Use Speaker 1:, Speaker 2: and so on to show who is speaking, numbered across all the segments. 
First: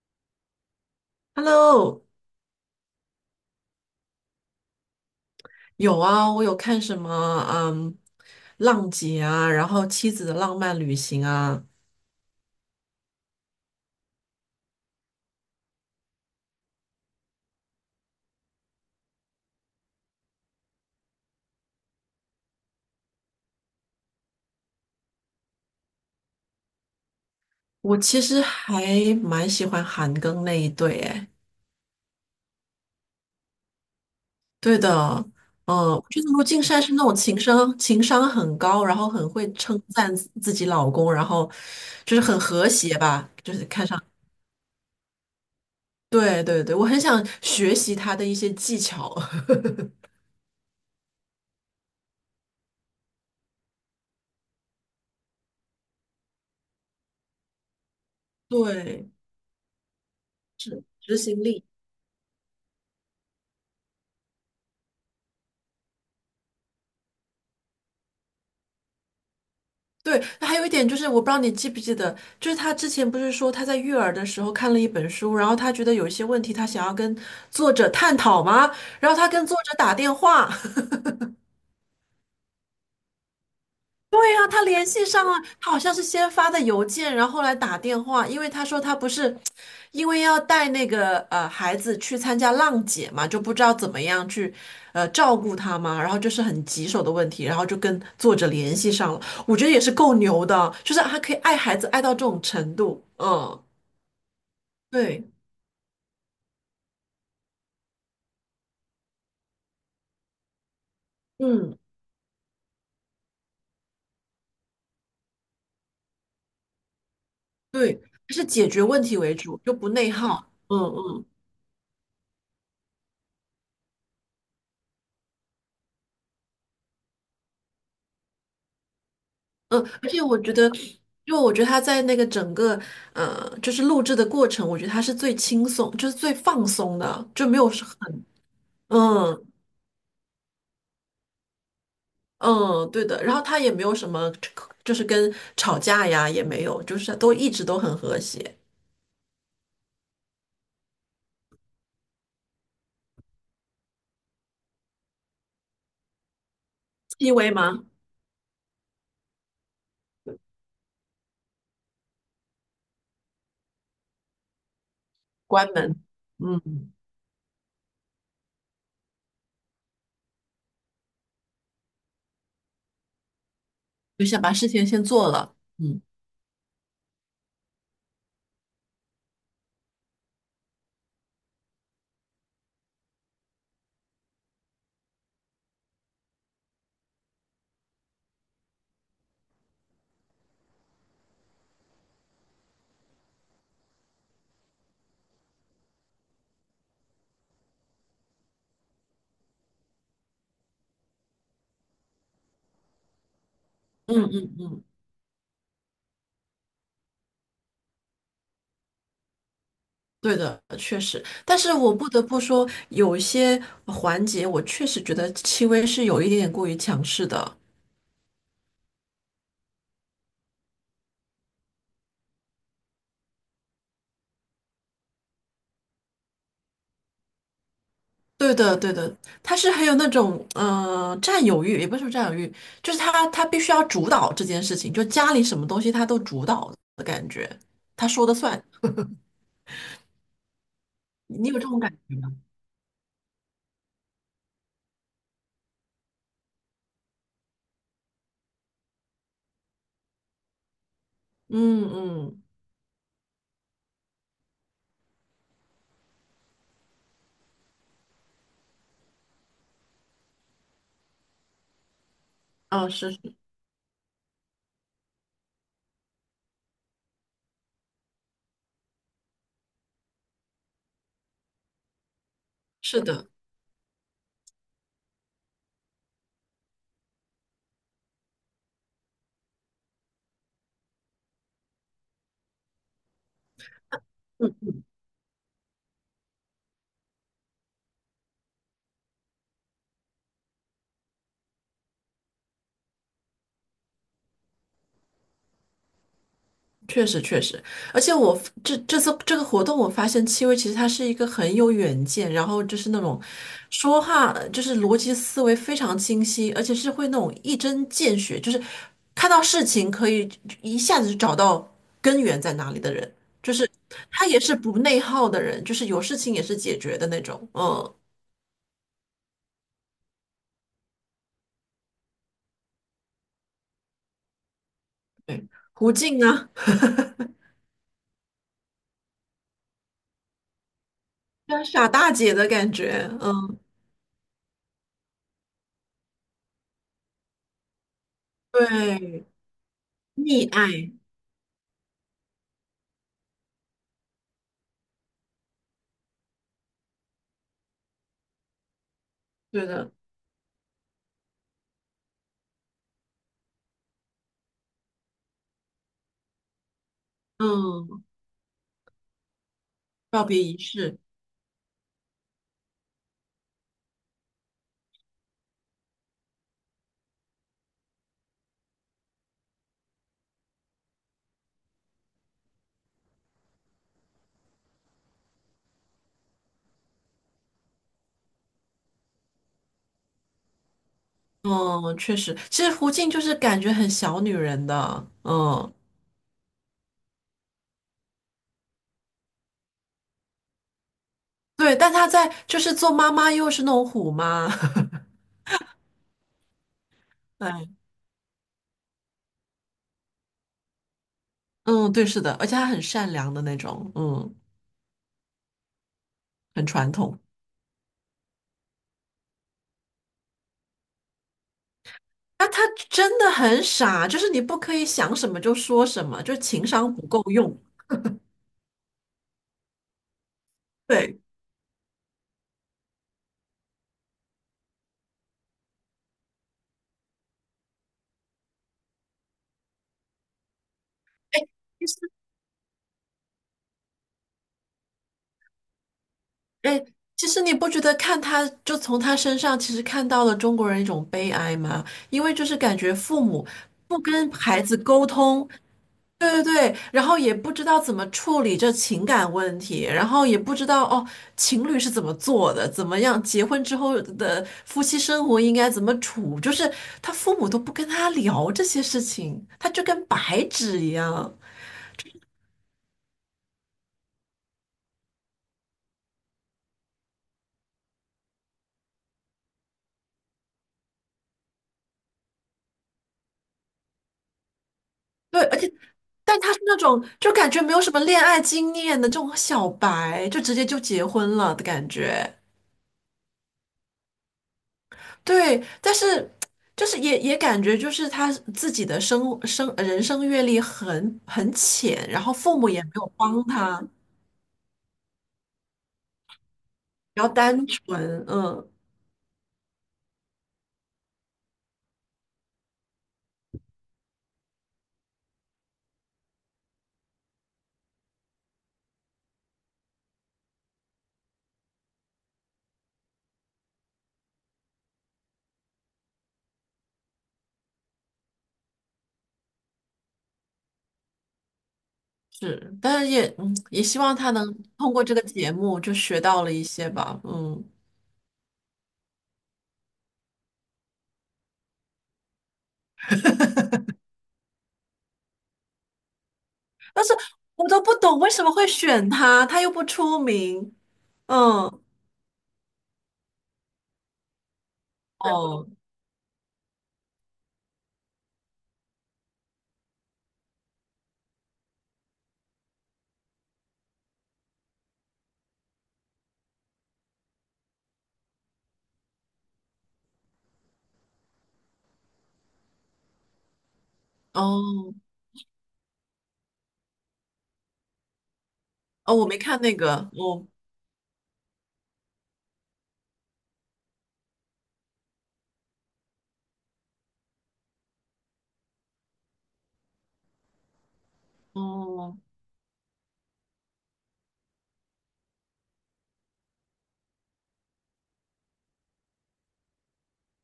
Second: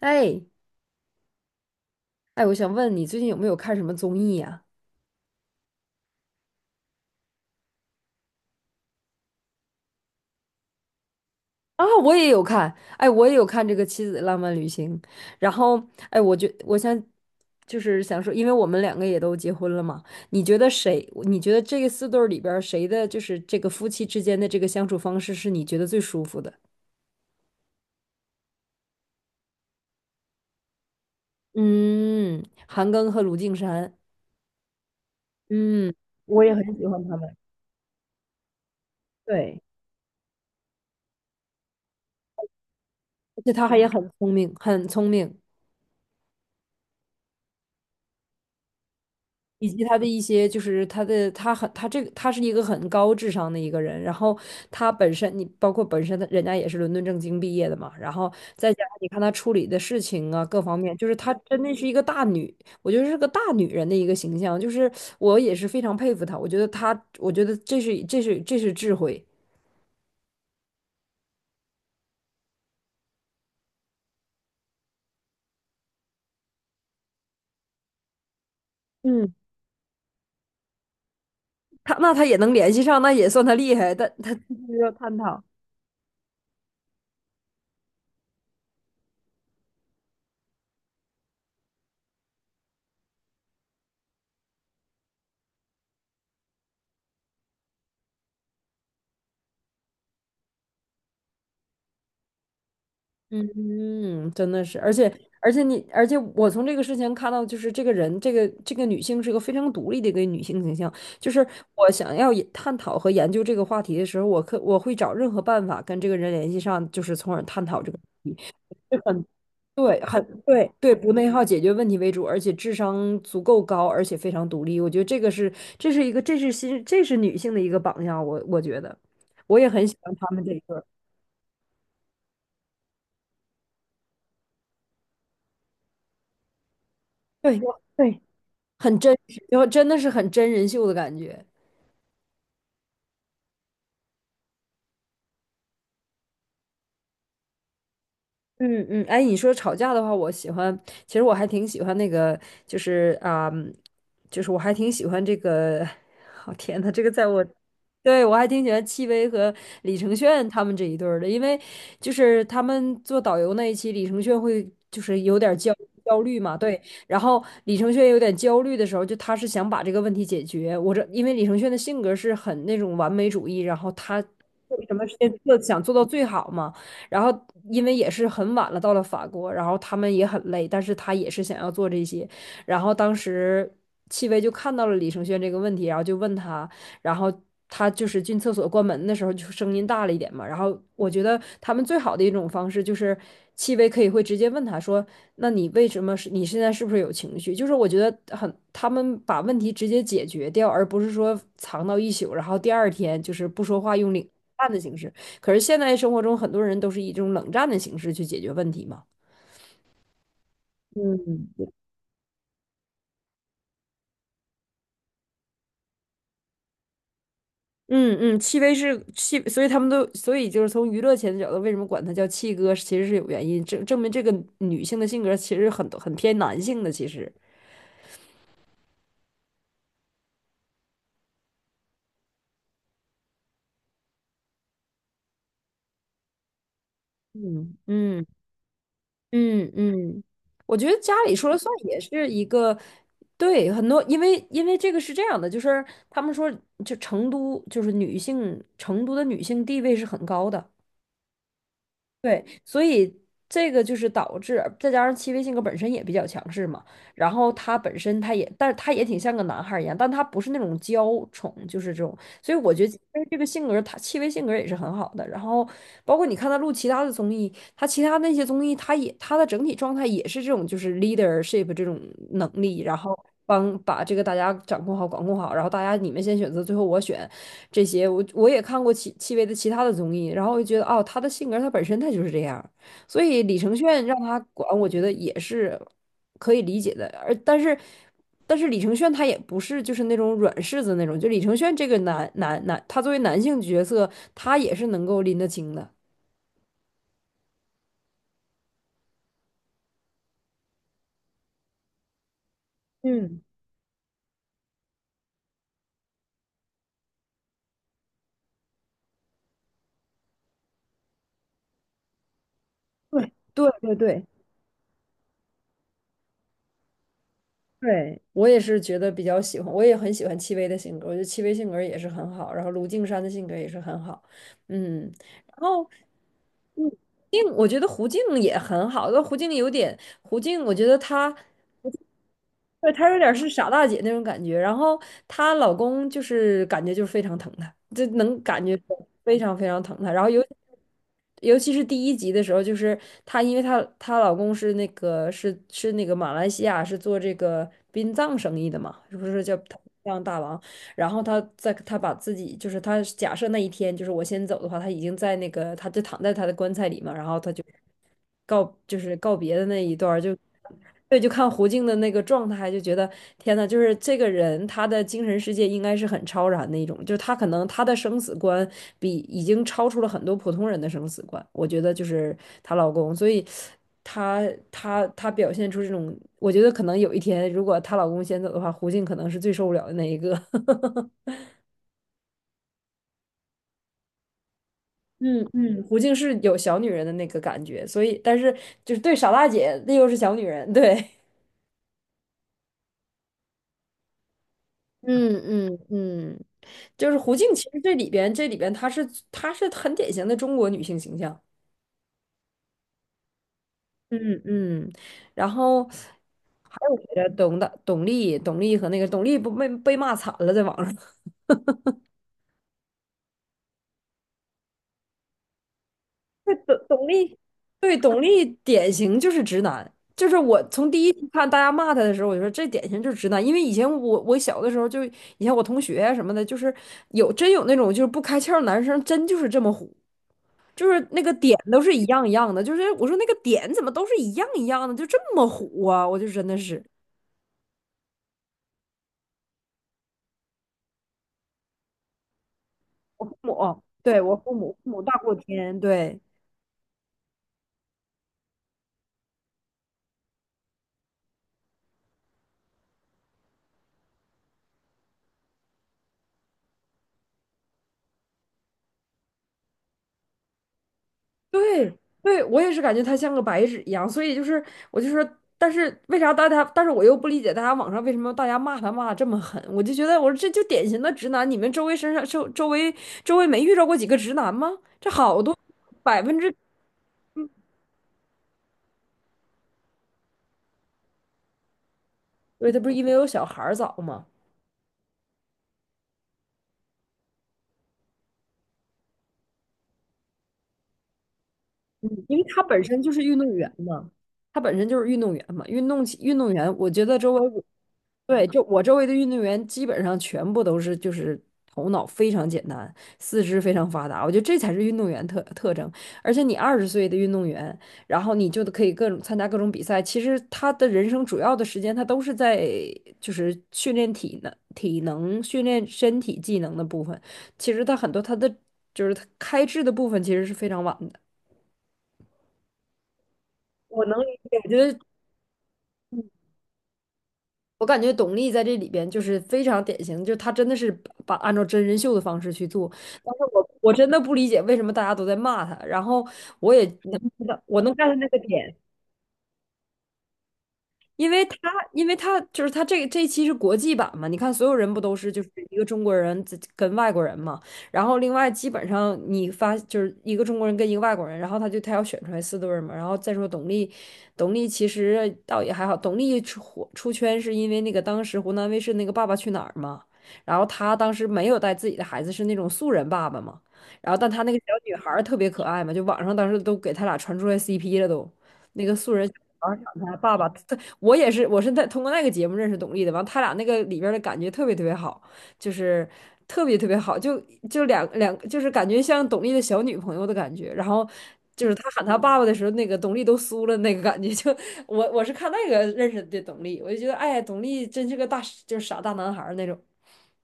Speaker 1: 哎
Speaker 2: Hello，
Speaker 1: 哎,我想问你最近有没有看什么综艺呀、
Speaker 2: 有啊，我有看什么，嗯，浪姐啊，然后妻子的浪漫旅行啊。
Speaker 1: 啊？我也有看，我也有看这个《妻子的浪漫旅行》，然后我想就是想说，因为我们两个也都结婚了嘛，你觉得谁？你觉得这个四对儿里边儿谁的就是这个夫妻之间的这个相处方式是你觉得最舒服的？
Speaker 2: 我其实还蛮喜欢韩庚那一对，哎，
Speaker 1: 嗯，韩庚和卢靖姗，
Speaker 2: 对的。嗯，
Speaker 1: 嗯，
Speaker 2: 我觉得卢
Speaker 1: 我也很
Speaker 2: 靖姗
Speaker 1: 喜
Speaker 2: 是
Speaker 1: 欢
Speaker 2: 那种
Speaker 1: 他们。
Speaker 2: 情商很高，然后很会
Speaker 1: 对，
Speaker 2: 称赞自己老公，然后就是很和谐吧，
Speaker 1: 而且
Speaker 2: 就是
Speaker 1: 他还也
Speaker 2: 看上，
Speaker 1: 很聪明，很聪明。
Speaker 2: 对对对，我很想学习他的一些技巧。
Speaker 1: 以及他的一些，就是他的，他很，他这个，他是一个很高智商的一个人。然后他本身，你包括本身他，人家也是伦敦政经毕业的嘛。然后 再加上你
Speaker 2: 对，
Speaker 1: 看他处理的事情啊，各方面，就是
Speaker 2: 执
Speaker 1: 他
Speaker 2: 行
Speaker 1: 真
Speaker 2: 力。
Speaker 1: 的是一个大女，我觉得是个大女人的一个形象。就是我也是非常佩服她，我觉得她，我觉得这是智慧。
Speaker 2: 对，还有一点就是，我不知道你记不记得，就是他之前不是说他在育儿的时候看了一本书，然后他觉得有一些问题他想要跟作者探讨吗？然后他
Speaker 1: 嗯，
Speaker 2: 跟作者打电话，
Speaker 1: 她那她也能联系上，那也算她厉害。但
Speaker 2: 对
Speaker 1: 她 就
Speaker 2: 呀、他
Speaker 1: 是
Speaker 2: 联
Speaker 1: 要
Speaker 2: 系
Speaker 1: 探
Speaker 2: 上了。
Speaker 1: 讨。
Speaker 2: 他好像是先发的邮件，然后后来打电话，因为他说他不是因为要带那个孩子去参加浪姐嘛，就不知道怎么样去照顾他嘛，然后就是很棘手的问题，然后就跟作者联系上了。我觉得也是够牛的，就是他可以爱孩子爱到这种程度，嗯，
Speaker 1: 嗯，真的是，而且
Speaker 2: 对。
Speaker 1: 而且你，而且我从这个事情看到，就是这个人，这个女性是个非常独立的一个女性形象。就是
Speaker 2: 嗯，
Speaker 1: 我想要也探讨和研究这个话题的时候，我会找任何办法跟这个人联系上，就是从而探讨这
Speaker 2: 对，
Speaker 1: 个问
Speaker 2: 他是
Speaker 1: 题。
Speaker 2: 解决问题为主，就不
Speaker 1: 对，
Speaker 2: 内
Speaker 1: 很
Speaker 2: 耗，
Speaker 1: 对
Speaker 2: 嗯
Speaker 1: 对，不
Speaker 2: 嗯。
Speaker 1: 内耗，解决问题为主，而且智商足够高，而且非常独立。我觉得这个是这是女性的一个榜样，我觉得我也
Speaker 2: 嗯，
Speaker 1: 很喜
Speaker 2: 而
Speaker 1: 欢
Speaker 2: 且
Speaker 1: 他
Speaker 2: 我
Speaker 1: 们这
Speaker 2: 觉
Speaker 1: 一
Speaker 2: 得，
Speaker 1: 对儿。
Speaker 2: 因为我觉得他在那个整个就是录制的过程，我觉得他是最轻松，就是最放松的，就没
Speaker 1: 对
Speaker 2: 有
Speaker 1: 我
Speaker 2: 是很
Speaker 1: 对。很真实，
Speaker 2: 嗯
Speaker 1: 就真的是很真人秀的感觉。
Speaker 2: 嗯对的。然后他也没有什么，就是跟吵架呀也没有，就是都一直都很和谐。
Speaker 1: 嗯嗯，哎，你说吵架的话，我喜欢，其实我还挺喜欢那个，就是啊、就是我还挺喜欢这个，哦天呐，这个在
Speaker 2: 戚
Speaker 1: 我，
Speaker 2: 薇吗？
Speaker 1: 对，我还挺喜欢戚薇和李承铉他们这一对儿的，因为就是他们做导游那一期，李承铉会就是有点儿
Speaker 2: 关
Speaker 1: 焦
Speaker 2: 门。
Speaker 1: 焦虑嘛，对，
Speaker 2: 嗯，
Speaker 1: 然后李承铉有点焦虑的时候，就他是想把这个问题解决，因为李承铉的性格是很那种完美主义，然后他
Speaker 2: 就想把事
Speaker 1: 做
Speaker 2: 情
Speaker 1: 什
Speaker 2: 先
Speaker 1: 么事
Speaker 2: 做
Speaker 1: 情
Speaker 2: 了，
Speaker 1: 做想做
Speaker 2: 嗯。
Speaker 1: 到最好嘛。然后因为也是很晚了，到了法国，然后他们也很累，但是他也是想要做这些。然后当时戚薇就看到了李承铉这个问题，然后就问他，然后他就是进厕所关门的时候就声音大了一点嘛。然后我觉得他们最好的一种方式就是戚薇可以会直接问他说：“那你为什么是你现在是不是有情绪？”就是我觉得很他们把问题直接解决掉，而不是说藏到一宿，然后第二天就是不说话用领
Speaker 2: 嗯嗯，
Speaker 1: 淡的形式。可是现在生活中很多人都是以这种冷战的形式去解决问题嘛。
Speaker 2: 对的，确实，但是我不得不说，有一些环节我确实觉得戚薇是有一点点过于强势的。
Speaker 1: 嗯嗯，戚薇是戚，所以他们都，所以就是从娱乐圈的角度，为什么管他叫戚哥，其实是有原因，证明这个女性的性格其实很很偏男性的，其实。
Speaker 2: 对的，对的，他是很有那种占有欲，也不是说占有欲，就是他必须要主导这件事情，就家里什么东西他都主导的感觉，
Speaker 1: 嗯
Speaker 2: 他
Speaker 1: 嗯
Speaker 2: 说的算。
Speaker 1: 嗯嗯，我觉得家里
Speaker 2: 你
Speaker 1: 说
Speaker 2: 有
Speaker 1: 了
Speaker 2: 这
Speaker 1: 算
Speaker 2: 种感
Speaker 1: 也
Speaker 2: 觉
Speaker 1: 是一个，对，很多，因为这个是这样的，就是他们说，就成都就是女性，成都的女性地位是很高的，
Speaker 2: 嗯
Speaker 1: 对，
Speaker 2: 嗯。
Speaker 1: 所以这个就是导致，再加上戚薇性格本身也比较强势嘛，然后他本身他也，但是他也挺像个男孩儿一样，但他不是那种娇宠，就是这种，所以我觉得
Speaker 2: 啊，
Speaker 1: 戚
Speaker 2: 是
Speaker 1: 薇
Speaker 2: 是
Speaker 1: 这个性格，他戚薇性格也是很好的。然后包括你看他录其他的综艺，他其他那些综艺，他也他的整体状态也是这种，就是 leadership 这种能力，然
Speaker 2: 是
Speaker 1: 后
Speaker 2: 的，
Speaker 1: 帮把这个大家掌控好、管控好，然后大家你们先选择，最后我选，这些，我我也看过戚薇的其他的综艺，然后我就觉得哦，她的性格她本身她就是这样，所以李承铉让她管，我觉得也是可以理解的。但是但是李承铉他也不是就是那种软柿子那种，就李承铉这个男，他作为男性角色，他也是能够拎得清的。
Speaker 2: 确实确实，而且我这次这个活动，我发现戚薇其实她是一个很有远见，然后就是那种
Speaker 1: 嗯，
Speaker 2: 说话就是逻辑思维非常清晰，而且是会那种一针见血，就是看到事情可以一下子就找到根源在哪里的人，
Speaker 1: 对
Speaker 2: 就是
Speaker 1: 对，对对
Speaker 2: 她也是不内耗的人，就是有事情也是解决的那种。嗯，
Speaker 1: 对，我也是觉得比较喜欢，我也很喜欢戚薇的性格，我觉得戚薇性格也是很好，然后卢靖姗的性格也是很好，嗯，然后。
Speaker 2: 胡静啊，
Speaker 1: 嗯，我觉得胡静也很好，但胡静有点，胡静，我觉得她，
Speaker 2: 像傻大姐的感
Speaker 1: 对，
Speaker 2: 觉。
Speaker 1: 她有点儿是
Speaker 2: 嗯，
Speaker 1: 傻大姐那种感觉。然后她老公就是感觉就是非常疼她，就能感觉出
Speaker 2: 对，
Speaker 1: 非常非常疼她。然后尤
Speaker 2: 溺爱，
Speaker 1: 尤其是第一集的时候，就是她，因为她老公是那个是那个马来西亚是做这个殡葬生意的嘛，是不是叫
Speaker 2: 对
Speaker 1: 殡
Speaker 2: 的。
Speaker 1: 葬大王？然后他在他假设那一天就是我先走的话，他已经在那个他就躺在他的棺材里嘛，然后他就
Speaker 2: 嗯，
Speaker 1: 告就是告别的那一段儿
Speaker 2: 告
Speaker 1: 就。
Speaker 2: 别仪式。
Speaker 1: 对，就看胡静的那个状态，就觉得天呐，就是这个人他的精神世界应该是很超然的一种，就是他可能他的生死观已经超出了很多普通人的生死观，我觉得就是她老公，所以。她她表现出这种，我觉得可能有一天，如果她老公先走的话，胡静可能是最受不了的那一个。
Speaker 2: 嗯，确实，其实胡静就是感觉很小女人的。
Speaker 1: 嗯
Speaker 2: 嗯，
Speaker 1: 嗯，胡静是有小女人的那个感觉，所以但是就是对傻大姐，那又是小女人，对。
Speaker 2: 对，但她在就是做妈妈又是那种虎妈。
Speaker 1: 嗯嗯嗯就是胡 静，其
Speaker 2: 哎，
Speaker 1: 实这里边她是很典型的中国女性形象，
Speaker 2: 嗯，对，是的，而且她很善良的那种。嗯，
Speaker 1: 嗯嗯，然后
Speaker 2: 很
Speaker 1: 还
Speaker 2: 传
Speaker 1: 有谁
Speaker 2: 统。
Speaker 1: 来着董大、董丽、董丽和那个董丽不被骂惨了，在网上。
Speaker 2: 那她真的很傻，就是你不可以想什么就说什么，就
Speaker 1: 对，
Speaker 2: 情
Speaker 1: 董
Speaker 2: 商不
Speaker 1: 董
Speaker 2: 够
Speaker 1: 力，
Speaker 2: 用。
Speaker 1: 对，董力典型就是直男。就是我从第一
Speaker 2: 对，
Speaker 1: 集看大家骂他的时候，我就说这典型就是直男。因为以前我小的时候就，以前我同学啊什么的，就是有真有那种就是不开窍的男生，真就是这么虎，就是那个
Speaker 2: 哎，
Speaker 1: 点都
Speaker 2: 其
Speaker 1: 是
Speaker 2: 实，
Speaker 1: 一样一样的。就是我说那个点怎么都是一样一样的，就这么虎啊！我就真的
Speaker 2: 哎，
Speaker 1: 是
Speaker 2: 其实你不觉得看她就从她身上其实看到了中国人一种悲哀吗？因为就是感觉父
Speaker 1: 父
Speaker 2: 母
Speaker 1: 母，
Speaker 2: 不
Speaker 1: 对，
Speaker 2: 跟
Speaker 1: 我父
Speaker 2: 孩
Speaker 1: 母
Speaker 2: 子
Speaker 1: 父母
Speaker 2: 沟
Speaker 1: 大过
Speaker 2: 通。
Speaker 1: 天，对。
Speaker 2: 对对对，然后也不知道怎么处理这情感问题，然后也不知道哦，情侣是怎么做的，怎么样结婚之后的夫妻生活应该怎么处，就是他父母都不跟他聊这些事情，他就跟白纸一样。
Speaker 1: 对对，我也是感觉他像个白纸一样，所以就是我就说，但是为啥大家，但是我又不理解大家网上为什么大家骂他骂的这么狠，我就觉得我说这就典型的直男，你们周围身上周周围周围没遇到过几个直男吗？这好
Speaker 2: 对，
Speaker 1: 多
Speaker 2: 而且
Speaker 1: 百分
Speaker 2: 但他
Speaker 1: 之，
Speaker 2: 是那种就感觉没有什么恋爱经验的这种小白，就直接就结婚了的感觉。
Speaker 1: 对，他不是因为有小孩儿早吗？
Speaker 2: 对，但是就是也也感觉就是他自己的人生阅历很浅，
Speaker 1: 嗯，
Speaker 2: 然后
Speaker 1: 因为
Speaker 2: 父
Speaker 1: 他
Speaker 2: 母
Speaker 1: 本
Speaker 2: 也没
Speaker 1: 身就
Speaker 2: 有
Speaker 1: 是运
Speaker 2: 帮
Speaker 1: 动员
Speaker 2: 他，
Speaker 1: 嘛，他本身就是运动员嘛，运动员，我觉得
Speaker 2: 比较
Speaker 1: 周围
Speaker 2: 单纯，
Speaker 1: 对，就
Speaker 2: 嗯。
Speaker 1: 我周围的运动员基本上全部都是就是头脑非常简单，四肢非常发达，我觉得这才是运动员特征。而且你20岁的运动员，然后你就可以各种参加各种比赛，其实他的人生主要的时间他都是在就是训练体能、体能训练身体技能的部分，其实他很多他的。就是他开智的部分其实是非常晚的。
Speaker 2: 是，但是也嗯也希
Speaker 1: 我
Speaker 2: 望
Speaker 1: 能理
Speaker 2: 他能
Speaker 1: 解，我觉
Speaker 2: 通
Speaker 1: 得
Speaker 2: 过这个节目就学到了一些吧。嗯，
Speaker 1: 我感觉董力在这里边就是非常典型，就是她真的是把按照真人秀的方式去做。但是我真的不理解为什么大家都在骂她，然后我也
Speaker 2: 但是
Speaker 1: 能知道，
Speaker 2: 我都
Speaker 1: 我能
Speaker 2: 不
Speaker 1: get
Speaker 2: 懂
Speaker 1: 那
Speaker 2: 为
Speaker 1: 个
Speaker 2: 什么会
Speaker 1: 点，
Speaker 2: 选他，他又不出名。
Speaker 1: 因为他，
Speaker 2: 嗯，
Speaker 1: 因为他就是他这一期是国际版嘛，你看所有人不都是就是
Speaker 2: 哦
Speaker 1: 一个中国人自跟外国人嘛，然后另外基本上就是一个中国人跟一个外国人，然后他就他要选出来四对儿嘛，然后再说董力，董力其实倒也还好，董力出火出圈是因为那个当时湖南卫视那个《爸爸去哪儿》嘛，然后他当时没有带自己的孩子，是那种素人爸爸嘛，然后但他那个小女
Speaker 2: 哦
Speaker 1: 孩儿特别可爱嘛，就网上当时都给他俩传出来 CP 了都，那个素
Speaker 2: 哦，
Speaker 1: 人
Speaker 2: 我
Speaker 1: 小
Speaker 2: 没
Speaker 1: 女
Speaker 2: 看
Speaker 1: 孩
Speaker 2: 那
Speaker 1: 儿
Speaker 2: 个，
Speaker 1: 长得他爸
Speaker 2: 哦
Speaker 1: 爸特我也是，我是在通过那个节目认识董丽的。完，他俩那个里边儿的感觉特别特别好，就是特别特别好，就就两两，就是感觉像董丽的小女朋友的感觉。然后就是他喊
Speaker 2: 哦。
Speaker 1: 他爸爸的时候，那个董丽都酥了，那个感觉就我是看那个认识的董丽，我就觉得哎，董丽真是个大就是傻大男孩儿那种。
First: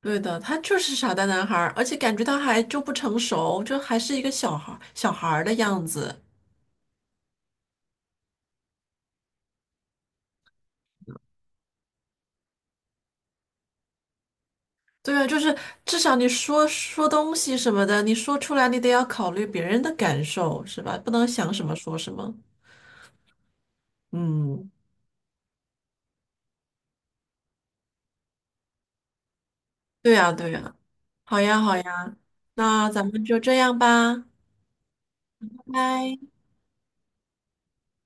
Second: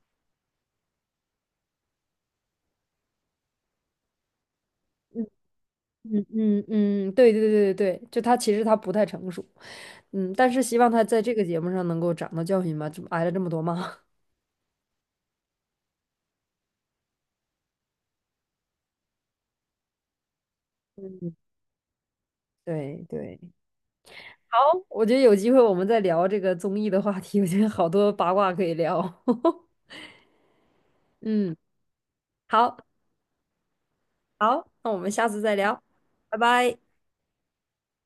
Speaker 2: 对的，他就是傻蛋男孩儿，而且感觉他还就不成熟，就还是一个小孩儿的样子。
Speaker 1: 嗯嗯嗯，嗯对对对对对，就他其实他不太成熟，嗯，但是希望他在这个节目上能够长到教训吧，这么挨了这么多骂。
Speaker 2: 对啊，就是至少你说说东西什么的，你说出来你得要考虑别人的感受，是 吧？不能
Speaker 1: 嗯，
Speaker 2: 想什么说什么。
Speaker 1: 对对。好，
Speaker 2: 嗯，
Speaker 1: 我觉得有机会我们再聊这个综艺的话题，我觉得好多八卦可以聊。
Speaker 2: 对呀，对呀，好
Speaker 1: 嗯，
Speaker 2: 呀，好呀，
Speaker 1: 好，
Speaker 2: 那咱们就这样吧，拜
Speaker 1: 好，那我们下次再聊，
Speaker 2: 拜。
Speaker 1: 拜拜。